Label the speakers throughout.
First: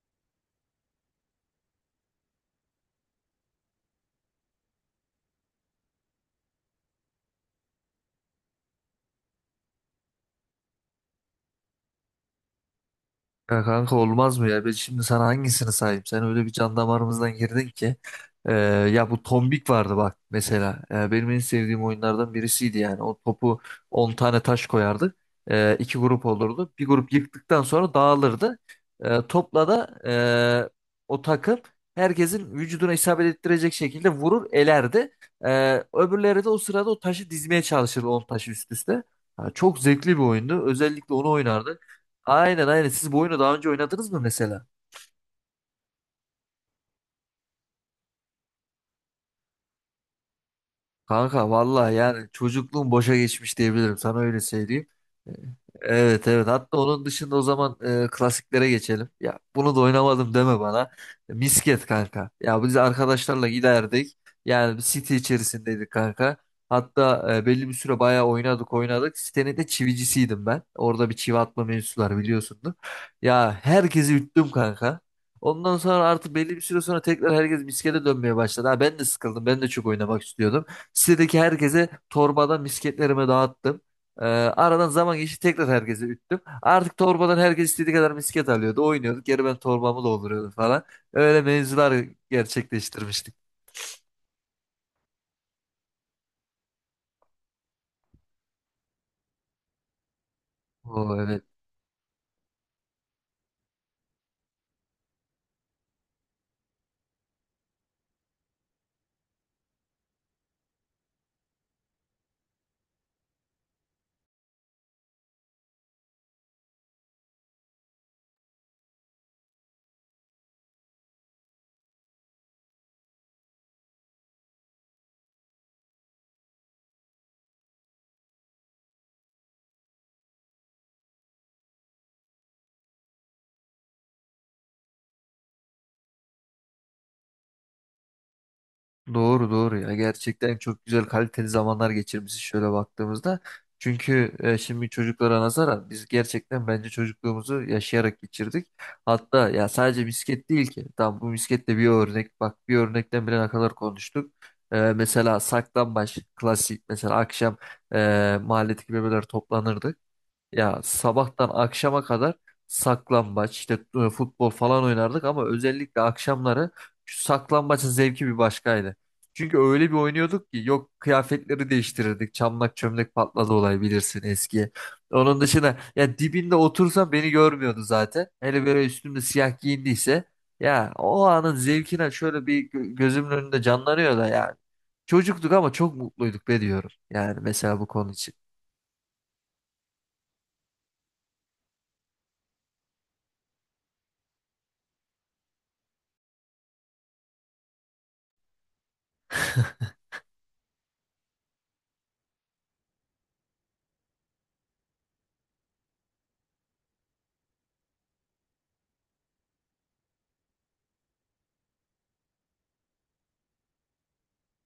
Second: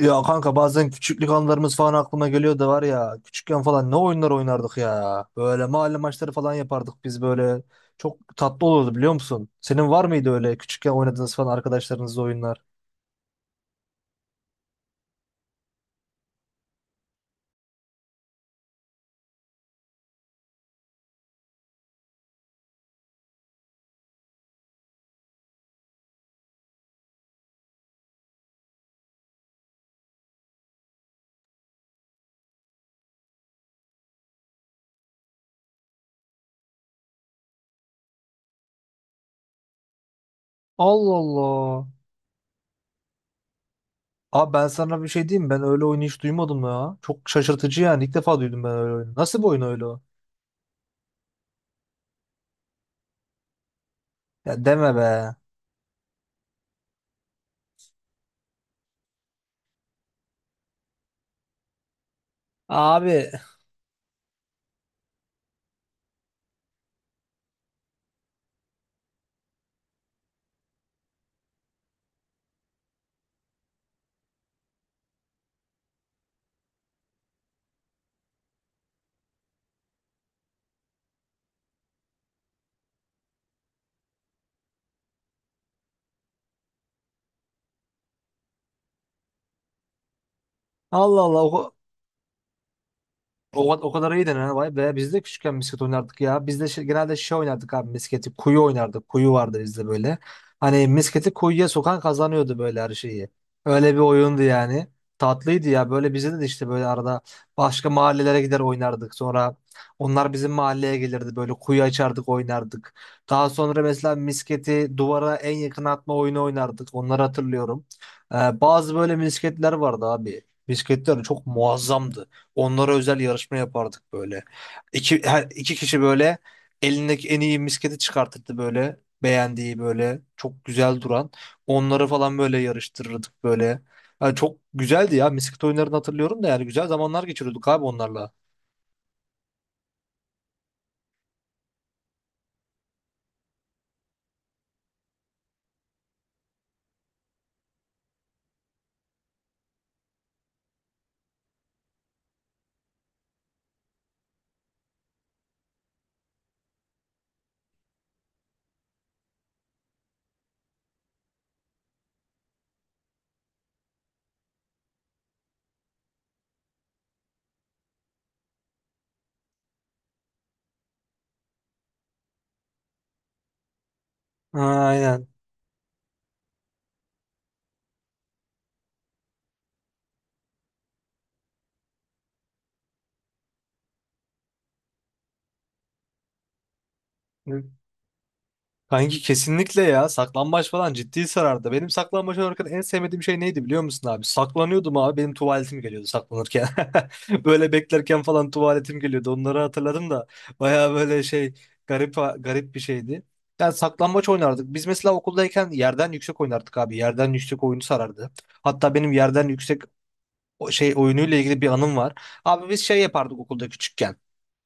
Speaker 1: Ya kanka bazen küçüklük anılarımız falan aklıma geliyor da var ya küçükken falan ne oyunlar oynardık ya. Böyle mahalle maçları falan yapardık biz böyle. Çok tatlı olurdu biliyor musun? Senin var mıydı öyle küçükken oynadığınız falan arkadaşlarınızla oyunlar?
Speaker 2: Ya kanka olmaz mı ya? Ben şimdi sana hangisini sayayım? Sen öyle bir can damarımızdan girdin ki. Ee, Ya bu tombik vardı bak mesela. Benim en sevdiğim oyunlardan birisiydi yani. O topu 10 tane taş koyardık. İki grup olurdu. Bir grup yıktıktan sonra dağılırdı. Topla da o takım herkesin vücuduna isabet ettirecek şekilde vurur elerdi. Öbürleri de o sırada o taşı dizmeye çalışırdı 10 taşı üst üste. Ha, çok zevkli bir oyundu.
Speaker 1: Allah
Speaker 2: Özellikle onu
Speaker 1: Allah.
Speaker 2: oynardık. Aynen aynen. Siz bu oyunu daha önce oynadınız mı
Speaker 1: Abi
Speaker 2: mesela?
Speaker 1: ben sana bir şey diyeyim mi? Ben öyle oyunu hiç duymadım ya. Çok şaşırtıcı yani ilk defa duydum ben öyle oyunu. Nasıl bir oyun öyle o?
Speaker 2: Kanka vallahi yani çocukluğum boşa geçmiş diyebilirim. Sana öyle
Speaker 1: Ya
Speaker 2: söyleyeyim.
Speaker 1: deme be.
Speaker 2: E, Evet evet. Hatta onun dışında o zaman klasiklere geçelim. Ya bunu da oynamadım deme bana. Misket kanka. Ya biz
Speaker 1: Abi,
Speaker 2: arkadaşlarla giderdik. Yani bir site içerisindeydik kanka. Hatta belli bir süre bayağı oynadık oynadık. Sitenin de çivicisiydim ben. Orada bir çivi atma mevzusu var biliyorsundur. Ya herkesi üttüm kanka. Ondan sonra artık belli bir süre sonra tekrar herkes miskete dönmeye başladı. Ha, ben de sıkıldım. Ben de çok oynamak istiyordum. Sitedeki herkese torbadan misketlerimi dağıttım. Aradan zaman geçti tekrar herkese üttüm. Artık torbadan herkes istediği kadar misket alıyordu. Oynuyorduk. Geri ben torbamı dolduruyordum falan.
Speaker 1: Allah
Speaker 2: Öyle
Speaker 1: Allah.
Speaker 2: mevzular gerçekleştirmiştik.
Speaker 1: O kadar iyi denen, vay be. Biz de küçükken misket oynardık ya. Biz de genelde şey oynardık abi misketi. Kuyu oynardık. Kuyu vardı bizde böyle. Hani misketi
Speaker 2: O
Speaker 1: kuyuya sokan kazanıyordu böyle her şeyi. Öyle bir oyundu yani. Tatlıydı ya. Böyle bize de işte böyle arada başka mahallelere gider oynardık. Sonra onlar bizim mahalleye gelirdi. Böyle kuyu açardık oynardık. Daha sonra mesela misketi duvara en yakın atma oyunu oynardık. Onları hatırlıyorum. Bazı böyle misketler vardı abi. Misketler çok muazzamdı. Onlara özel yarışma yapardık böyle. İki kişi böyle elindeki en iyi misketi çıkartırdı böyle. Beğendiği böyle çok güzel duran. Onları falan böyle yarıştırırdık böyle. Yani çok güzeldi ya. Misket oyunlarını hatırlıyorum da yani güzel zamanlar geçiriyorduk abi onlarla.
Speaker 2: Doğru doğru ya gerçekten çok güzel kaliteli zamanlar geçirmişiz şöyle baktığımızda. Çünkü şimdi çocuklara nazaran biz gerçekten bence çocukluğumuzu yaşayarak geçirdik. Hatta ya sadece misket değil ki. Tamam bu misketle bir örnek bak bir örnekten bile ne kadar konuştuk. Mesela saklambaç klasik mesela akşam mahalledeki bebeler toplanırdı. Ya sabahtan akşama kadar saklambaç, işte futbol falan oynardık ama özellikle akşamları şu saklambaçın zevki bir başkaydı. Çünkü öyle bir oynuyorduk ki yok kıyafetleri değiştirirdik. Çamlak çömlek patladı olay bilirsin
Speaker 1: Ha,
Speaker 2: eski.
Speaker 1: aynen.
Speaker 2: Onun dışında ya dibinde otursam beni görmüyordu zaten. Hele böyle üstümde siyah giyindiyse ya o anın zevkine şöyle bir gözümün önünde canlanıyor da yani. Çocuktuk ama çok mutluyduk be diyorum. Yani mesela bu konu için.
Speaker 1: Kanki kesinlikle ya. Saklambaç falan ciddi sarardı. Benim saklambaç oynarken en sevmediğim şey neydi biliyor musun abi? Saklanıyordum abi. Benim tuvaletim geliyordu saklanırken. Böyle beklerken falan tuvaletim geliyordu. Onları hatırladım da baya böyle şey garip garip bir şeydi. Yani saklambaç oynardık. Biz mesela okuldayken yerden yüksek oynardık abi. Yerden yüksek oyunu sarardı. Hatta benim yerden yüksek o şey oyunuyla ilgili bir anım var. Abi biz şey yapardık okulda küçükken.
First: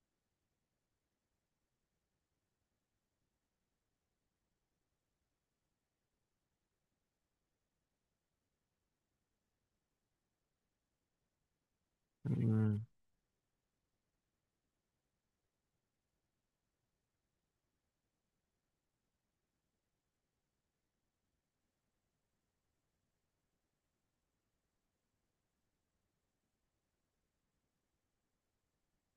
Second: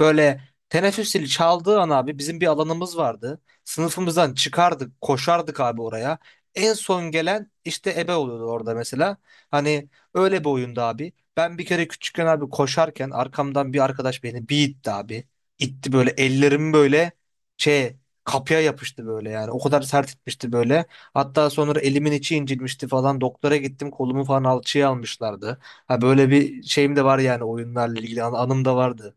Speaker 1: Böyle teneffüs zili çaldığı an abi bizim bir alanımız vardı. Sınıfımızdan çıkardık, koşardık abi oraya. En son gelen işte ebe oluyordu orada mesela. Hani öyle bir oyunda abi. Ben bir kere küçükken abi
Speaker 2: Hmm.
Speaker 1: koşarken arkamdan bir arkadaş beni bir itti abi. İtti böyle ellerim böyle şey kapıya yapıştı böyle yani. O kadar sert itmişti böyle. Hatta sonra elimin içi incinmişti falan. Doktora gittim kolumu falan alçıya almışlardı. Ha, böyle bir şeyim de var yani oyunlarla ilgili anım da vardı.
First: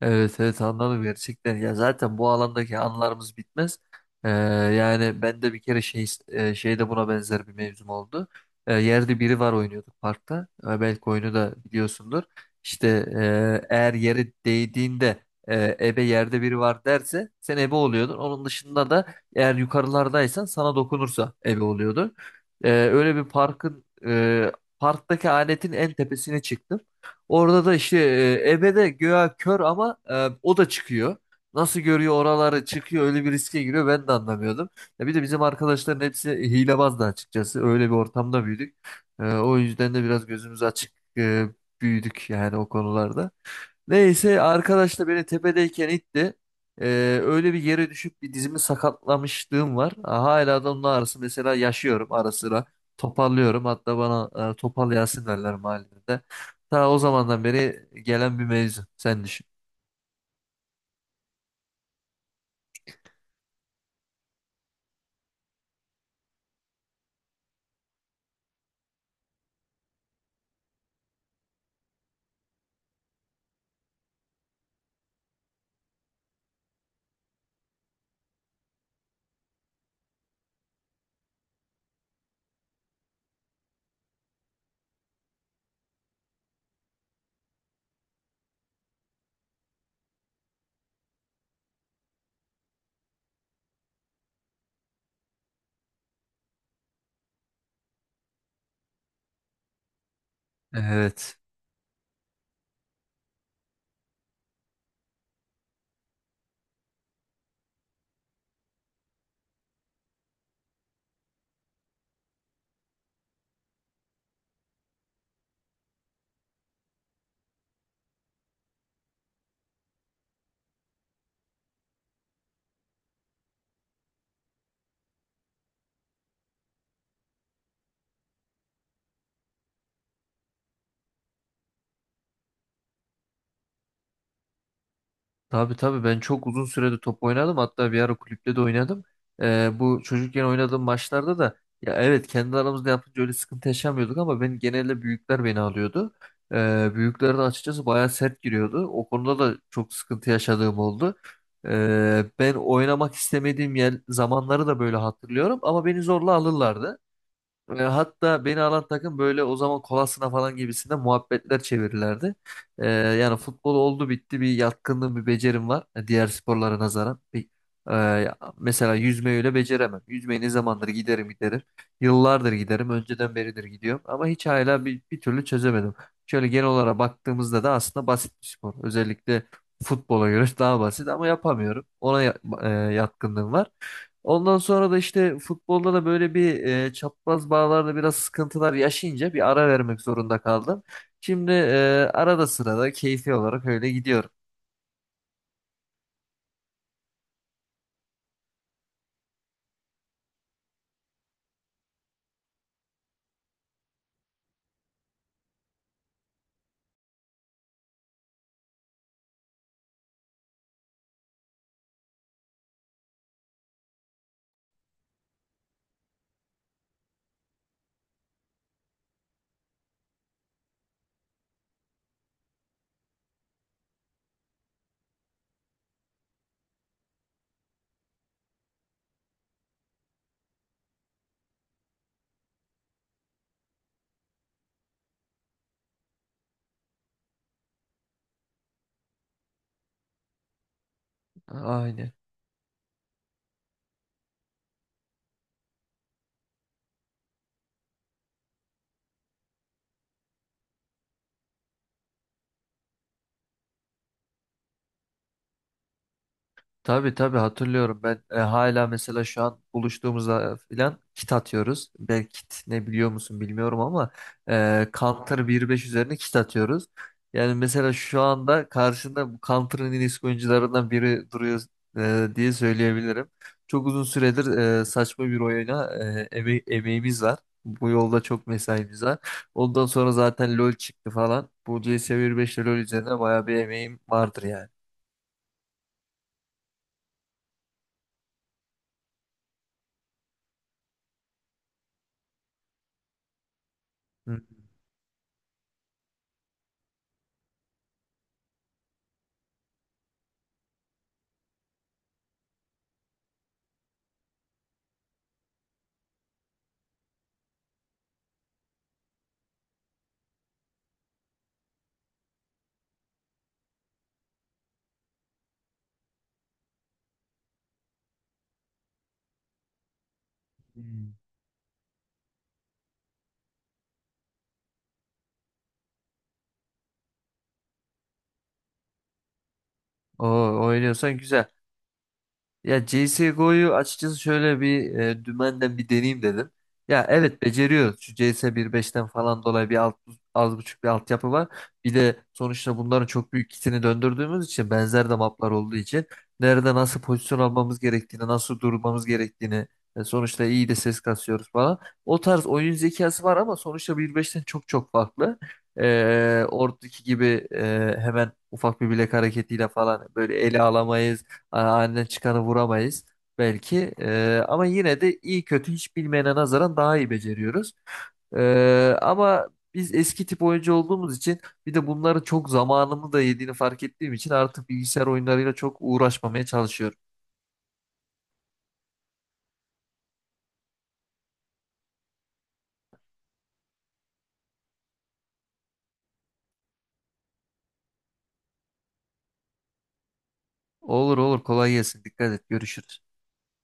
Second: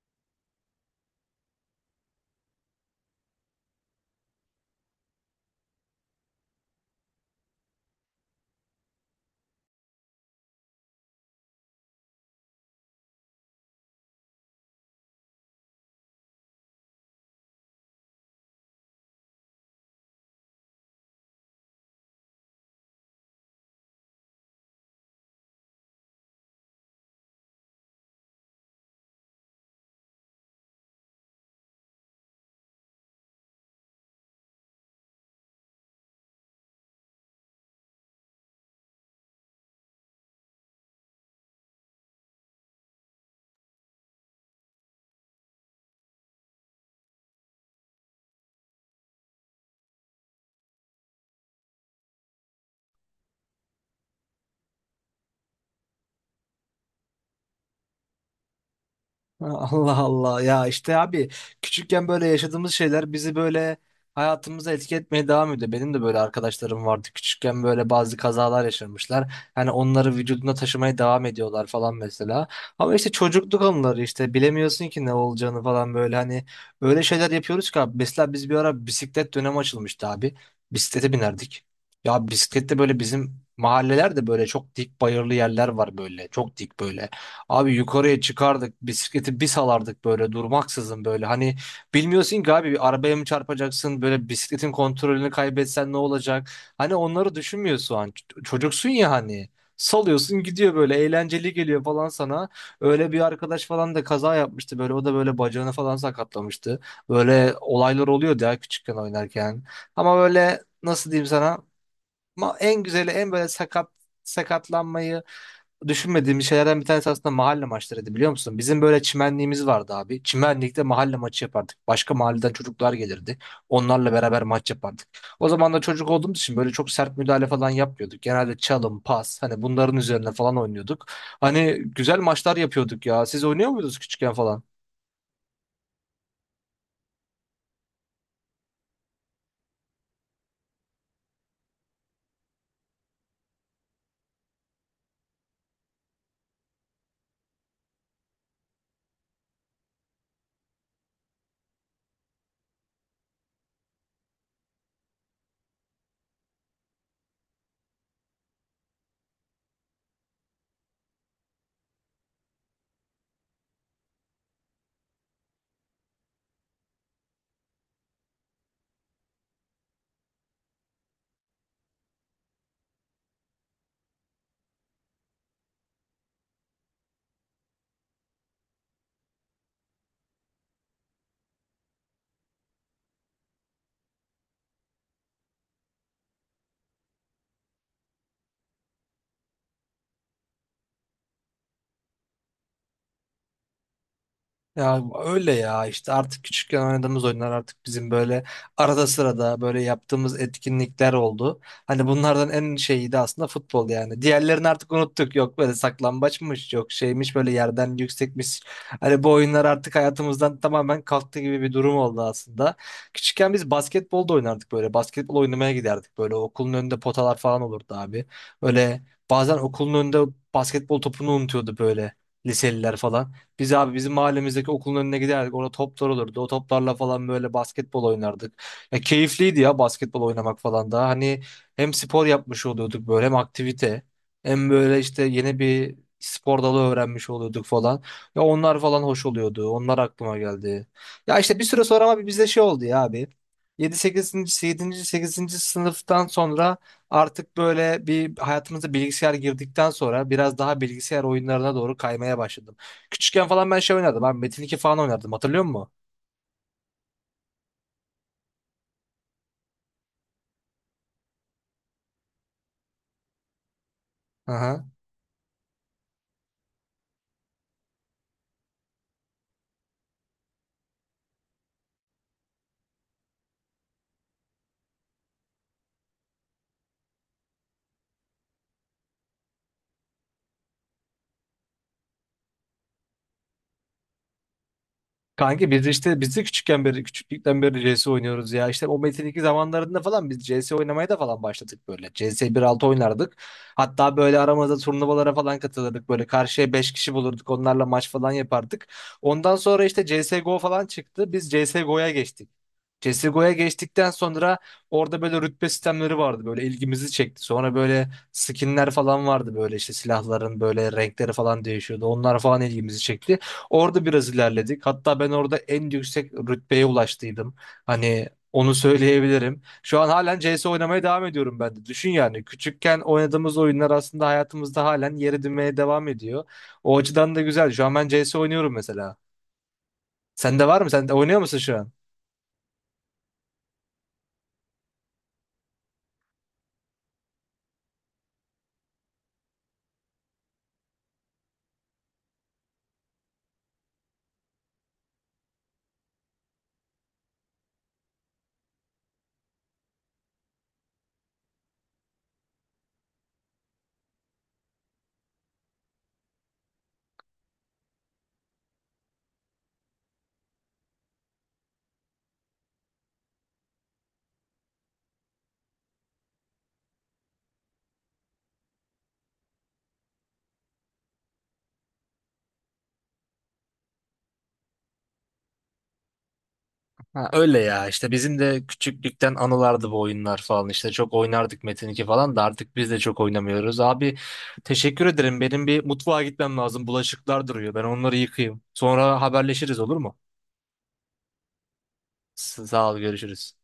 Speaker 2: Evet evet anladım gerçekten ya zaten bu alandaki anılarımız bitmez. Yani ben de bir kere şey şeyde buna benzer bir mevzum oldu. Yerde biri var oynuyorduk parkta. Belki oyunu da biliyorsundur. İşte eğer yere değdiğinde ebe yerde biri var derse sen ebe oluyordun, onun dışında da eğer yukarılardaysan sana dokunursa ebe oluyordun. Öyle bir parkın parktaki aletin en tepesine çıktım. Orada da işte ebe de göğe kör ama o da çıkıyor. Nasıl görüyor oraları çıkıyor öyle bir riske giriyor ben de anlamıyordum. Ya bir de bizim arkadaşların hepsi hilebazdı açıkçası. Öyle bir ortamda büyüdük. O yüzden de biraz gözümüz açık e, büyüdük yani o konularda. Neyse arkadaş da beni tepedeyken itti. Öyle bir yere düşüp bir dizimi sakatlamışlığım var. Hala da onun ağrısı mesela yaşıyorum ara sıra. Toparlıyorum. Hatta bana topal Yasin derler mahallede. Ta o zamandan beri gelen bir mevzu. Sen düşün.
Speaker 1: Allah Allah ya işte abi küçükken böyle yaşadığımız şeyler bizi böyle hayatımıza etki etmeye devam ediyor. Benim de böyle arkadaşlarım vardı küçükken böyle bazı kazalar yaşamışlar. Hani onları vücudunda taşımaya devam ediyorlar falan mesela. Ama işte çocukluk anıları işte bilemiyorsun ki ne olacağını falan böyle hani öyle şeyler yapıyoruz ki abi. Mesela biz bir ara bisiklet dönemi açılmıştı abi. Bisiklete binerdik. Ya bisiklette böyle bizim mahallelerde böyle çok dik bayırlı yerler var böyle çok dik böyle. Abi yukarıya çıkardık bisikleti bir salardık böyle durmaksızın böyle. Hani bilmiyorsun ki abi bir arabaya mı çarpacaksın böyle bisikletin kontrolünü kaybetsen ne olacak? Hani onları düşünmüyorsun an. Çocuksun ya hani. Salıyorsun gidiyor böyle
Speaker 2: Evet.
Speaker 1: eğlenceli geliyor falan sana. Öyle bir arkadaş falan da kaza yapmıştı böyle o da böyle bacağını falan sakatlamıştı. Böyle olaylar oluyordu ya küçükken oynarken. Ama böyle nasıl diyeyim sana? En güzeli en böyle sakatlanmayı düşünmediğimiz şeylerden bir tanesi aslında mahalle maçlarıydı biliyor musun? Bizim böyle çimenliğimiz vardı abi. Çimenlikte mahalle maçı yapardık. Başka mahalleden çocuklar gelirdi. Onlarla beraber maç yapardık. O zaman da çocuk olduğumuz için böyle çok sert müdahale falan yapmıyorduk. Genelde çalım, pas hani bunların üzerine falan oynuyorduk. Hani güzel maçlar yapıyorduk ya. Siz oynuyor muydunuz küçükken falan?
Speaker 2: Tabii tabii ben çok uzun sürede top oynadım hatta bir ara kulüpte de oynadım. Bu çocukken oynadığım maçlarda da ya evet kendi aramızda yapınca öyle sıkıntı yaşamıyorduk ama ben genelde büyükler beni alıyordu. Büyükler de açıkçası bayağı sert giriyordu. O konuda da çok sıkıntı yaşadığım oldu. Ben oynamak istemediğim yer, zamanları da böyle hatırlıyorum ama beni zorla alırlardı. Hatta beni alan takım böyle o zaman kolasına falan gibisinde muhabbetler çevirirlerdi. Yani futbol oldu bitti bir yatkınlığım bir becerim var diğer sporlara nazaran. Mesela yüzmeyi öyle beceremem. Yüzmeyi ne zamandır giderim giderim. Yıllardır giderim önceden beridir gidiyorum ama hiç hala bir türlü çözemedim. Şöyle genel olarak baktığımızda da aslında basit bir spor. Özellikle futbola göre daha basit ama yapamıyorum. Ona yatkınlığım var. Ondan sonra da işte futbolda da böyle bir çapraz bağlarda biraz sıkıntılar yaşayınca bir ara vermek zorunda kaldım. Şimdi arada sırada keyfi olarak öyle gidiyorum.
Speaker 1: Ya öyle ya işte artık küçükken oynadığımız oyunlar artık bizim böyle arada sırada böyle yaptığımız etkinlikler oldu. Hani bunlardan en şeyi de aslında futbol yani. Diğerlerini artık unuttuk. Yok böyle saklambaçmış, yok şeymiş böyle yerden yüksekmiş. Hani bu oyunlar artık hayatımızdan tamamen kalktı gibi bir durum oldu aslında. Küçükken biz basketbol da oynardık böyle. Basketbol oynamaya giderdik böyle. Okulun önünde potalar falan olurdu abi. Böyle bazen okulun önünde basketbol topunu unutuyordu böyle liseliler falan. Biz abi bizim mahallemizdeki okulun önüne giderdik. Orada toplar olurdu. O toplarla falan böyle basketbol oynardık. Ya keyifliydi ya basketbol oynamak falan da. Hani hem spor yapmış oluyorduk böyle hem aktivite. Hem böyle işte yeni bir spor dalı öğrenmiş oluyorduk falan. Ya onlar falan hoş oluyordu. Onlar aklıma geldi. Ya işte bir süre sonra
Speaker 2: Aynen.
Speaker 1: ama bizde şey oldu ya abi. 7. sekizinci sınıftan sonra artık böyle bir hayatımıza bilgisayar girdikten sonra biraz daha bilgisayar oyunlarına doğru kaymaya başladık. Küçükken falan ben şey oynardım. Ben Metin 2 falan oynardım. Hatırlıyor musun?
Speaker 2: Tabii tabii hatırlıyorum ben hala mesela şu an buluştuğumuzda filan kit atıyoruz. Belki kit ne biliyor musun bilmiyorum ama
Speaker 1: Aha.
Speaker 2: Counter 1.5 üzerine kit atıyoruz. Yani mesela şu anda karşında bu Counter'ın en eski oyuncularından biri duruyor diye söyleyebilirim. Çok uzun süredir saçma bir oyuna emeğimiz var. Bu yolda çok mesaimiz var. Ondan sonra zaten LoL çıktı falan. Bu CS 1.5 ile LoL üzerine bayağı bir emeğim vardır yani.
Speaker 1: Kanka biz de işte biz de küçükken beri küçüklükten beri CS oynuyoruz ya. İşte o Metin 2 zamanlarında falan biz CS oynamaya da falan başladık böyle. CS 1.6 oynardık. Hatta böyle aramızda turnuvalara falan katılırdık. Böyle karşıya 5 kişi bulurduk. Onlarla maç falan yapardık. Ondan sonra işte CSGO falan çıktı. Biz CSGO'ya geçtik. CSGO'ya geçtikten sonra orada böyle rütbe sistemleri vardı böyle ilgimizi çekti. Sonra böyle skinler falan vardı böyle işte silahların böyle renkleri falan değişiyordu. Onlar falan ilgimizi çekti. Orada biraz ilerledik. Hatta ben orada en yüksek rütbeye ulaştıydım. Hani onu söyleyebilirim. Şu an halen CS
Speaker 2: Hı.
Speaker 1: oynamaya devam ediyorum ben de. Düşün yani küçükken oynadığımız oyunlar aslında hayatımızda halen yer edinmeye devam ediyor. O açıdan da güzel. Şu an ben CS oynuyorum mesela.
Speaker 2: Oo,
Speaker 1: Sende var mı? Sen de
Speaker 2: oynuyorsan
Speaker 1: oynuyor
Speaker 2: güzel.
Speaker 1: musun şu an?
Speaker 2: Ya CSGO'yu açıkçası şöyle bir dümenden bir deneyeyim dedim. Ya evet beceriyor. Şu CS 1.5'ten falan dolayı az buçuk bir altyapı var. Bir de sonuçta bunların çok büyük kitini döndürdüğümüz için benzer de maplar olduğu için nerede nasıl pozisyon almamız gerektiğini, nasıl durmamız gerektiğini sonuçta iyi de ses kasıyoruz falan. O tarz oyun zekası var ama sonuçta bir beşten çok çok farklı. Oradaki gibi hemen ufak bir bilek hareketiyle falan böyle ele alamayız. Aynen çıkanı vuramayız belki. Ama yine de iyi kötü hiç bilmeyene nazaran daha iyi beceriyoruz. Ama biz eski tip oyuncu olduğumuz için bir de bunların çok zamanımı da yediğini fark ettiğim için artık bilgisayar oyunlarıyla çok uğraşmamaya çalışıyorum.
Speaker 1: Ha, öyle ya işte bizim de küçüklükten anılardı bu oyunlar falan işte çok oynardık Metin 2 falan da artık biz de çok oynamıyoruz. Abi teşekkür ederim benim bir mutfağa gitmem lazım bulaşıklar duruyor ben onları yıkayayım sonra haberleşiriz olur mu?
Speaker 2: Olur olur kolay gelsin. Dikkat et.
Speaker 1: Sağ ol
Speaker 2: Görüşürüz.
Speaker 1: görüşürüz.